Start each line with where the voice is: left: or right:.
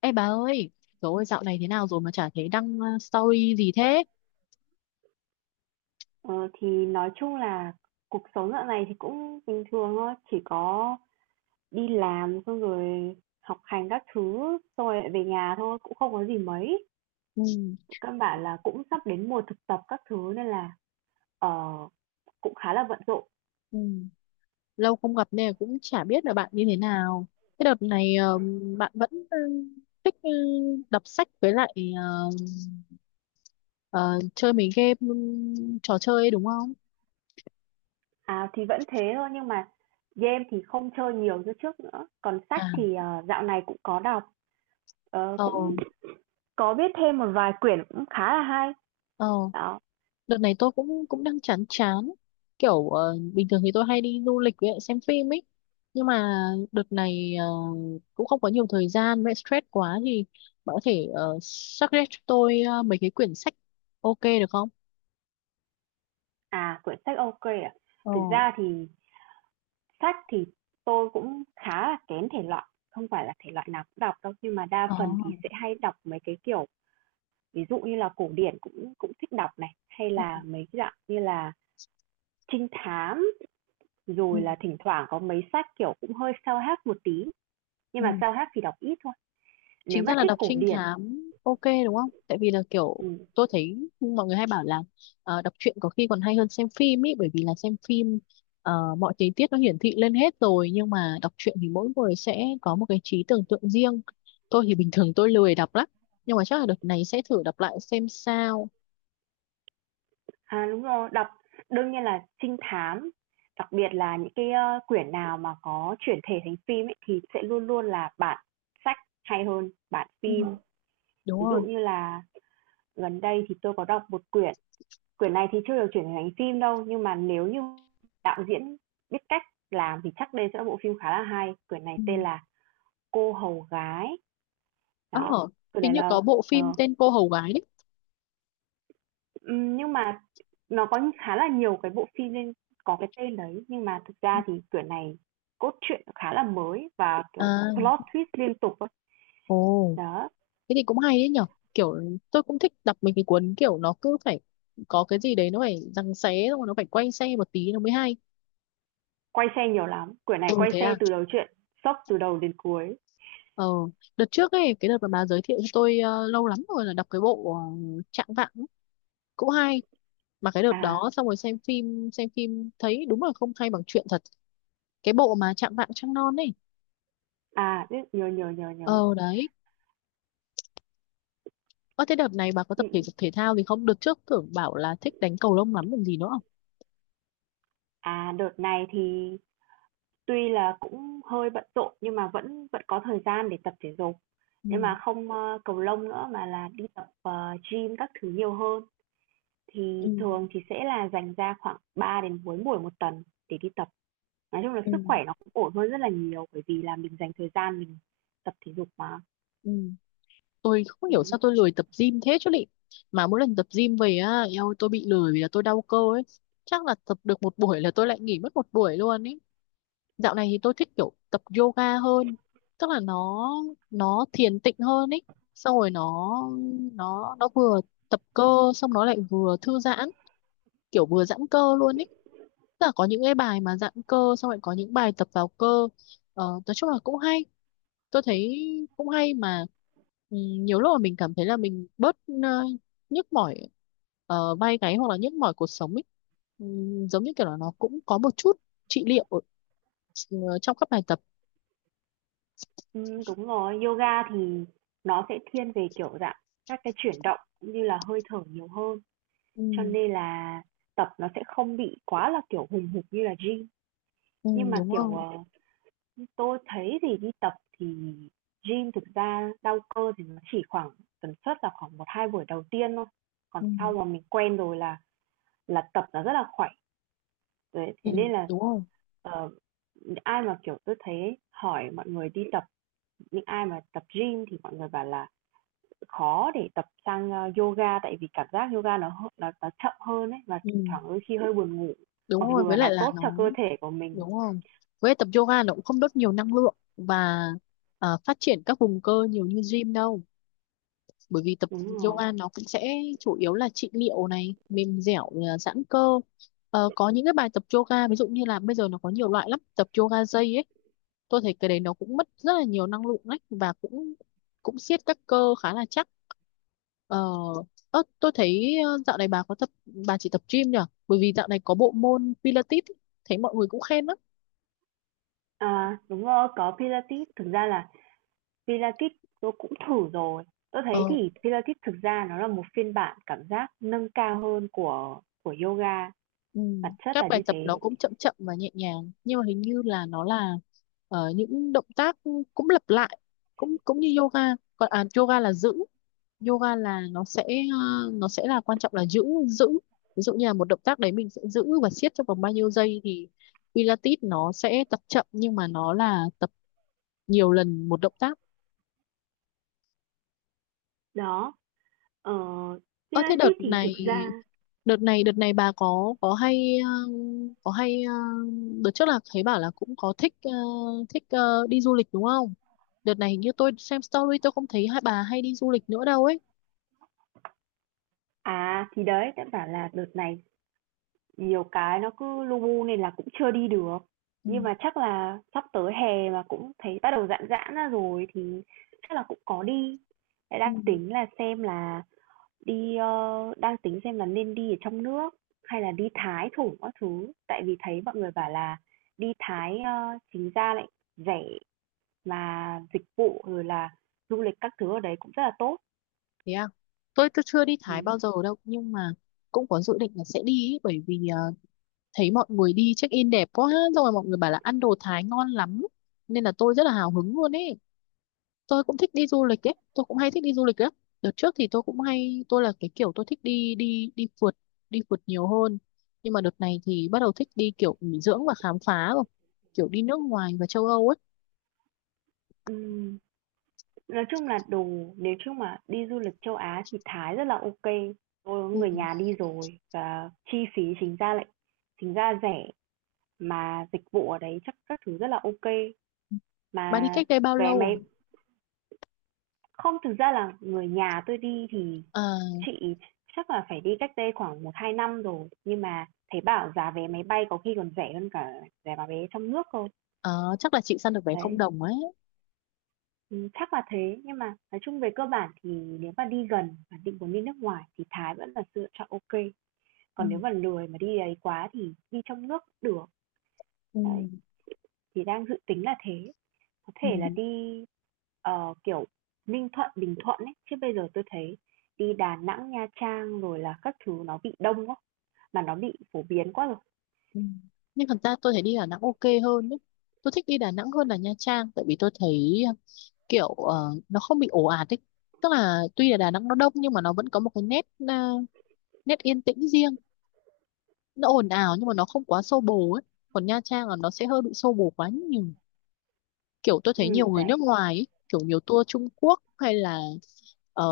left: Ê bà ơi, trời ơi dạo này thế nào rồi mà chả thấy đăng story gì thế?
right: Ờ, thì nói chung là cuộc sống dạo này thì cũng bình thường thôi, chỉ có đi làm xong rồi học hành các thứ, xong rồi lại về nhà thôi, cũng không có gì mấy.
left: Ừ,
right: Căn bản là cũng sắp đến mùa thực tập các thứ nên là ờ, cũng khá là bận rộn.
left: ừ. Lâu không gặp nên là cũng chả biết là bạn như thế nào. Cái đợt này bạn vẫn thích đọc sách với lại ờ, chơi mấy game, ừ, trò chơi ấy, đúng không?
right: À thì vẫn thế thôi nhưng mà game thì không chơi nhiều như trước nữa. Còn sách
left: À,
right: thì dạo này cũng có đọc,
left: ờ,
right: cũng có biết thêm một vài quyển cũng khá là hay.
left: ờ.
right: Đó.
left: Đợt này tôi cũng cũng đang chán chán, kiểu bình thường thì tôi hay đi du lịch với lại xem phim ấy, nhưng mà đợt này cũng không có nhiều thời gian với lại stress quá thì bạn có thể suggest cho tôi mấy cái quyển sách ok được không?
right: À, quyển sách ok ạ.
left: Ồ,
right: Thực ra thì sách thì tôi cũng khá là kén thể loại, không phải là thể loại nào cũng đọc đâu, nhưng mà đa
left: ờ,
right: phần thì sẽ hay đọc mấy cái kiểu, ví dụ như là cổ điển cũng cũng thích đọc này, hay
left: ừ,
right: là mấy cái dạng như là trinh thám,
left: ừ,
right: rồi là thỉnh thoảng có mấy sách kiểu cũng hơi self-help một tí, nhưng mà
left: ừ.
right: self-help thì đọc ít thôi. Nếu
left: Chính ra
right: mà
left: là
right: thích
left: đọc
right: cổ
left: trinh
right: điển,
left: thám ok đúng không, tại vì là kiểu
right: ừm,
left: tôi thấy mọi người hay bảo là đọc truyện có khi còn hay hơn xem phim ý, bởi vì là xem phim mọi tình tiết nó hiển thị lên hết rồi, nhưng mà đọc truyện thì mỗi người sẽ có một cái trí tưởng tượng riêng. Tôi thì bình thường tôi lười đọc lắm, nhưng mà chắc là đợt này sẽ thử đọc lại xem sao.
right: à, đúng rồi, đọc đương nhiên là trinh thám, đặc biệt là những cái, quyển nào mà có chuyển thể thành phim ấy thì sẽ luôn luôn là bản sách hay hơn bản
left: Ừ,
right: phim.
left: đúng
right: Ví dụ
left: rồi.
right: như là gần đây thì tôi có đọc một quyển, quyển này thì chưa được chuyển thành phim đâu, nhưng mà nếu như đạo diễn biết cách làm thì chắc đây sẽ là bộ phim khá là hay. Quyển này
left: Ừ.
right: tên là Cô hầu gái.
left: ờ
right: Đó, quyển
left: Hình
right: này
left: như
right: là
left: có bộ phim
right: ờ,
left: tên cô hầu gái đấy.
right: nhưng mà nó có khá là nhiều cái bộ phim nên có cái tên đấy, nhưng mà thực ra thì quyển này cốt truyện khá là mới và, kiểu,
left: À,
right: plot twist liên tục á.
left: ồ
right: Đó,
left: thế thì cũng hay đấy nhở, kiểu tôi cũng thích đọc mấy cái cuốn kiểu nó cứ phải có cái gì đấy nó phải giằng xé xong rồi nó phải quay xe một tí nó mới hay.
right: quay xe nhiều lắm, quyển này
left: Ừ
right: quay
left: thế à.
right: xe từ đầu truyện, sốc từ đầu đến cuối.
left: ờ Đợt trước ấy, cái đợt mà bà giới thiệu cho tôi lâu lắm rồi, là đọc cái bộ Trạng Vạng ấy, cũng hay. Mà cái đợt
right: À.
left: đó xong rồi xem phim thấy đúng là không hay bằng truyện thật. Cái bộ mà Trạng Vạng Trăng Non ấy,
right: À, biết, nhớ, nhớ, nhớ, nhớ.
left: ờ đấy. Ơ thế đợt này bà có tập thể
right: Ừm.
left: dục thể thao gì không? Đợt trước tưởng bảo là thích đánh cầu lông lắm, còn gì nữa không?
right: À, đợt này thì tuy là cũng hơi bận rộn nhưng mà vẫn vẫn có thời gian để tập thể dục.
left: Ừ,
right: Nhưng mà không, cầu lông nữa mà là đi tập, gym các thứ nhiều hơn. Thì
left: ừ,
right: thường thì sẽ là dành ra khoảng 3 đến 4 buổi một tuần để đi tập. Nói chung là sức khỏe nó cũng ổn hơn rất là nhiều bởi vì là mình dành thời gian mình tập thể dục mà.
left: ừ. Tôi không hiểu
right: Ừm.
left: sao tôi lười tập gym thế chứ lị, mà mỗi lần tập gym về á eo, tôi bị lười vì là tôi đau cơ ấy, chắc là tập được một buổi là tôi lại nghỉ mất một buổi luôn ấy. Dạo này thì tôi thích kiểu tập yoga hơn, tức là nó thiền tịnh hơn ấy, xong rồi nó vừa tập cơ xong nó lại vừa thư giãn, kiểu vừa giãn cơ luôn ấy, tức là có những cái bài mà giãn cơ xong lại có những bài tập vào cơ. Nói chung là cũng hay, tôi thấy cũng hay mà. Ừ, nhiều lúc mà mình cảm thấy là mình bớt ờ, nhức mỏi vai gáy, hoặc là nhức mỏi cuộc sống ấy, ừ, giống như kiểu là nó cũng có một chút trị liệu trong các bài tập.
right: Đúng rồi, yoga thì nó sẽ thiên về, kiểu, dạng các cái chuyển động cũng như là hơi thở nhiều hơn. Cho
left: Ừ,
right: nên là tập nó sẽ không bị quá là, kiểu, hùng hục như là gym.
left: ừ,
right: Nhưng mà,
left: đúng
right: kiểu,
left: không.
right: tôi thấy thì đi tập thì gym thực ra đau cơ thì nó chỉ khoảng tần suất là khoảng 1 2 buổi đầu tiên thôi. Còn
left: Ừ,
right: sau mà mình quen rồi là tập nó rất là khỏe. Đấy,
left: ừ,
right: thế nên là,
left: đúng không.
right: ờ, ai mà, kiểu, tôi thấy hỏi mọi người đi tập những ai mà tập gym thì mọi người bảo là khó để tập sang yoga tại vì cảm giác yoga nó chậm hơn ấy và
left: Ừ,
right: thỉnh thoảng đôi khi hơi buồn ngủ
left: đúng
right: mặc
left: rồi,
right: dù
left: với
right: là nó
left: lại là
right: tốt
left: nó
right: cho cơ thể của mình.
left: đúng không, với lại tập yoga nó cũng không đốt nhiều năng lượng và phát triển các vùng cơ nhiều như gym đâu, bởi vì tập
right: Đúng rồi.
left: yoga nó cũng sẽ chủ yếu là trị liệu này, mềm dẻo à, giãn cơ. Ờ, có những cái bài tập yoga ví dụ như là bây giờ nó có nhiều loại lắm, tập yoga dây ấy, tôi thấy cái đấy nó cũng mất rất là nhiều năng lượng đấy và cũng cũng siết các cơ khá là chắc. Ờ, ơ, tôi thấy dạo này bà có tập, bà chỉ tập gym nhỉ, bởi vì dạo này có bộ môn Pilates ấy, thấy mọi người cũng khen lắm.
right: À đúng rồi, có pilates, thực ra là pilates tôi cũng thử rồi, tôi thấy
left: Ờ.
right: thì pilates thực ra nó là một phiên bản cảm giác nâng cao hơn của yoga,
left: Ừ.
right: bản chất là
left: Các bài
right: như
left: tập nó
right: thế.
left: cũng chậm chậm và nhẹ nhàng, nhưng mà hình như là nó là những động tác cũng lặp lại, cũng cũng như yoga. Còn à, yoga là giữ, yoga là nó sẽ ờ, nó sẽ là quan trọng là giữ giữ, ví dụ như là một động tác đấy mình sẽ giữ và siết trong vòng bao nhiêu giây, thì Pilates nó sẽ tập chậm nhưng mà nó là tập nhiều lần một động tác.
right: Đó, ờ,
left: Ơ thế đợt
right: pilates thì thực
left: này
right: ra
left: đợt này đợt này bà có hay có hay đợt trước là thấy bảo là cũng có thích thích đi du lịch đúng không? Đợt này hình như tôi xem story, tôi không thấy hai bà hay đi du lịch nữa đâu ấy.
right: à thì đấy đã bảo là đợt này nhiều cái nó cứ lu bu nên là cũng chưa đi được.
left: Ừ.
right: Nhưng mà chắc là sắp tới hè mà cũng thấy bắt đầu giãn giãn ra rồi thì chắc là cũng có đi. Lại
left: Ừ.
right: đang tính là xem là đi, đang tính xem là nên đi ở trong nước hay là đi Thái thử các thứ. Tại vì thấy mọi người bảo là đi Thái, chính ra lại rẻ mà dịch vụ rồi là du lịch các thứ ở đấy cũng rất là tốt.
left: Thế à? Tôi chưa đi
right: Ừ.
left: Thái bao giờ đâu, nhưng mà cũng có dự định là sẽ đi ấy, bởi vì thấy mọi người đi check in đẹp quá, xong rồi mọi người bảo là ăn đồ Thái ngon lắm, nên là tôi rất là hào hứng luôn ấy. Tôi cũng thích đi du lịch ấy, tôi cũng hay thích đi du lịch lắm. Đợt trước thì tôi cũng hay, tôi là cái kiểu tôi thích đi đi đi phượt, đi phượt nhiều hơn, nhưng mà đợt này thì bắt đầu thích đi kiểu nghỉ dưỡng và khám phá rồi, kiểu đi nước ngoài và châu Âu ấy.
right: Ừ. Nói chung là đồ, nếu chung mà đi du lịch châu Á thì Thái rất là ok. Tôi có
left: Ừ.
right: người nhà đi rồi và chi phí chính ra lại chính ra rẻ, mà dịch vụ ở đấy chắc các thứ rất là ok.
left: Bạn đi
right: Mà
left: cách đây bao
right: vé
left: lâu
right: máy
left: rồi?
right: không, thực ra là người nhà tôi đi thì
left: À,
right: chị chắc là phải đi cách đây khoảng 1 2 năm rồi, nhưng mà thấy bảo giá vé máy bay có khi còn rẻ hơn cả giá vé trong nước cơ.
left: à, chắc là chị săn được vé không
right: Đấy.
left: đồng ấy.
right: Chắc là thế, nhưng mà nói chung về cơ bản thì nếu mà đi gần và định muốn đi nước ngoài thì Thái vẫn là sự lựa chọn ok, còn nếu
left: Ừ.
right: mà lười mà đi ấy quá thì đi trong nước cũng được.
left: Ừ.
right: Đấy, thì đang dự tính là thế, có
left: Ừ.
right: thể là đi, kiểu, Ninh Thuận, Bình Thuận ấy, chứ bây giờ tôi thấy đi Đà Nẵng, Nha Trang rồi là các thứ nó bị đông quá, mà nó bị phổ biến quá rồi.
left: Ừ. Nhưng thật ra tôi thấy đi Đà Nẵng ok hơn ấy. Tôi thích đi Đà Nẵng hơn là Nha Trang, tại vì tôi thấy à, kiểu nó không bị ồ ạt ấy, tức là tuy là Đà Nẵng nó đông nhưng mà nó vẫn có một cái nét à, nét yên tĩnh riêng, nó ồn ào nhưng mà nó không quá xô bồ ấy. Còn Nha Trang là nó sẽ hơi bị xô bồ quá nhiều, kiểu tôi thấy nhiều người
right: Đấy,
left: nước ngoài ấy, kiểu nhiều tour Trung Quốc hay là ờ,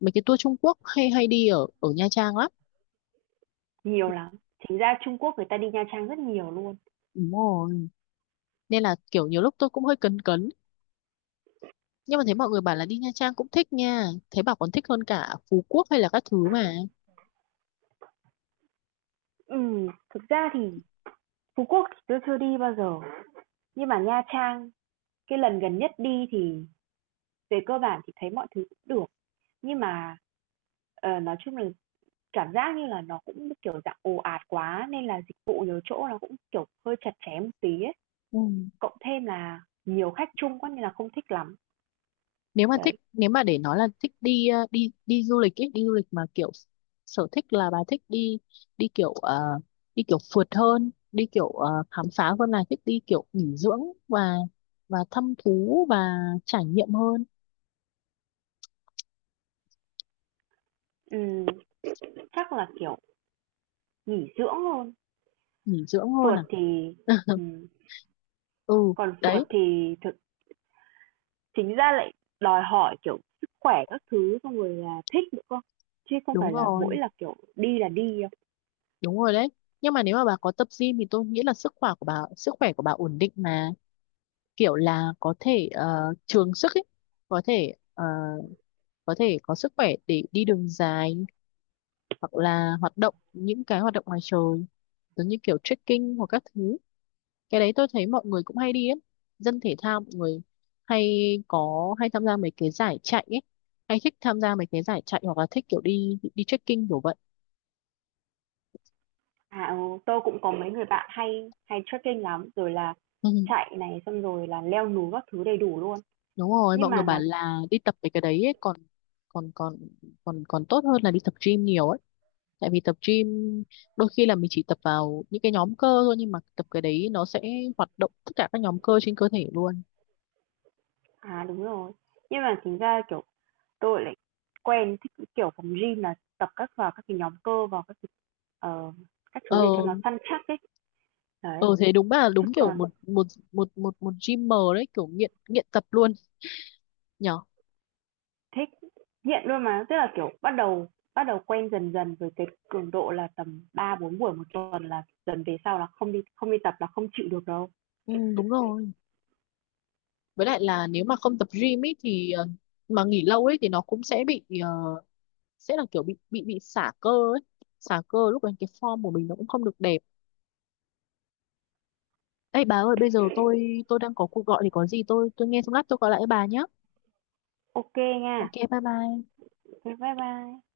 left: mấy cái tour Trung Quốc hay hay đi ở ở Nha Trang lắm,
right: nhiều lắm. Chính ra Trung Quốc người ta đi Nha Trang rất nhiều luôn.
left: đúng rồi. Nên là kiểu nhiều lúc tôi cũng hơi cấn cấn, nhưng mà thấy mọi người bảo là đi Nha Trang cũng thích nha, thấy bảo còn thích hơn cả Phú Quốc hay là các thứ mà.
right: Thực ra thì Phú Quốc thì tôi chưa đi bao giờ, nhưng mà Nha Trang cái lần gần nhất đi thì về cơ bản thì thấy mọi thứ cũng được nhưng mà nói chung là cảm giác như là nó cũng kiểu dạng ồ ạt quá nên là dịch vụ nhiều chỗ nó cũng kiểu hơi chặt chém một tí ấy.
left: Ừ.
right: Cộng thêm là nhiều khách chung quá nên là không thích lắm.
left: Nếu mà thích,
right: Đấy.
left: nếu mà để nói là thích đi đi đi du lịch ấy, đi du lịch mà kiểu sở thích là bà thích đi đi kiểu đi kiểu phượt hơn, đi kiểu khám phá, hơn là thích đi kiểu nghỉ dưỡng và thăm thú và trải nghiệm hơn.
right: Ừm, chắc là kiểu nghỉ dưỡng luôn.
left: Nghỉ dưỡng hơn
right: Phượt
left: à?
right: thì ừm,
left: Ừ
right: còn
left: đấy.
right: phượt thì thực chính ra lại đòi hỏi kiểu sức khỏe các thứ xong rồi là thích nữa cơ, chứ không
left: Đúng
right: phải là mỗi
left: rồi,
right: là kiểu đi là đi.
left: đúng rồi đấy, nhưng mà nếu mà bà có tập gym thì tôi nghĩ là sức khỏe của bà ổn định mà, kiểu là có thể trường sức ấy, có thể ờ, có thể có sức khỏe để đi đường dài, hoặc là hoạt động những cái hoạt động ngoài trời giống như kiểu trekking hoặc các thứ. Cái đấy tôi thấy mọi người cũng hay đi ấy, dân thể thao mọi người hay, có hay tham gia mấy cái giải chạy ấy, hay thích tham gia mấy cái giải chạy hoặc là thích kiểu đi đi trekking kiểu vậy.
right: À, ừ, tôi cũng có mấy người bạn hay hay trekking lắm, rồi là
left: Ừ.
right: chạy này xong rồi là leo núi các thứ đầy đủ luôn.
left: Đúng rồi,
right: Nhưng
left: mọi người
right: mà
left: bảo
right: nó
left: là đi tập mấy cái đấy ấy, còn còn còn còn còn tốt hơn là đi tập gym nhiều ấy, tại vì tập gym đôi khi là mình chỉ tập vào những cái nhóm cơ thôi, nhưng mà tập cái đấy nó sẽ hoạt động tất cả các nhóm cơ trên cơ thể luôn.
right: à đúng rồi. Nhưng mà chính ra kiểu tôi lại quen thích cái kiểu phòng gym là tập các vào các cái nhóm cơ vào các cái, ờ, các
left: ờ
right: thứ để cho nó săn chắc ấy. Đấy,
left: ờ Thế đúng là
right: chứ
left: đúng kiểu
right: còn
left: một một một một một gymer đấy, kiểu nghiện nghiện tập luôn nhở.
right: thích nghiện luôn mà, tức là kiểu bắt đầu quen dần dần với cái cường độ là tầm 3 4 buổi một tuần là dần về sau là không đi tập là không chịu được đâu.
left: Ừ, đúng rồi, với lại là nếu mà không tập gym ấy thì mà nghỉ lâu ấy thì nó cũng sẽ bị sẽ là kiểu bị xả cơ ấy, xả cơ lúc đấy cái form của mình nó cũng không được đẹp. Ê bà ơi, bây giờ tôi đang có cuộc gọi, thì có gì tôi nghe xong lát tôi gọi lại bà nhé.
right: Ok nha.
left: Ok, bye bye.
right: Thế bye bye.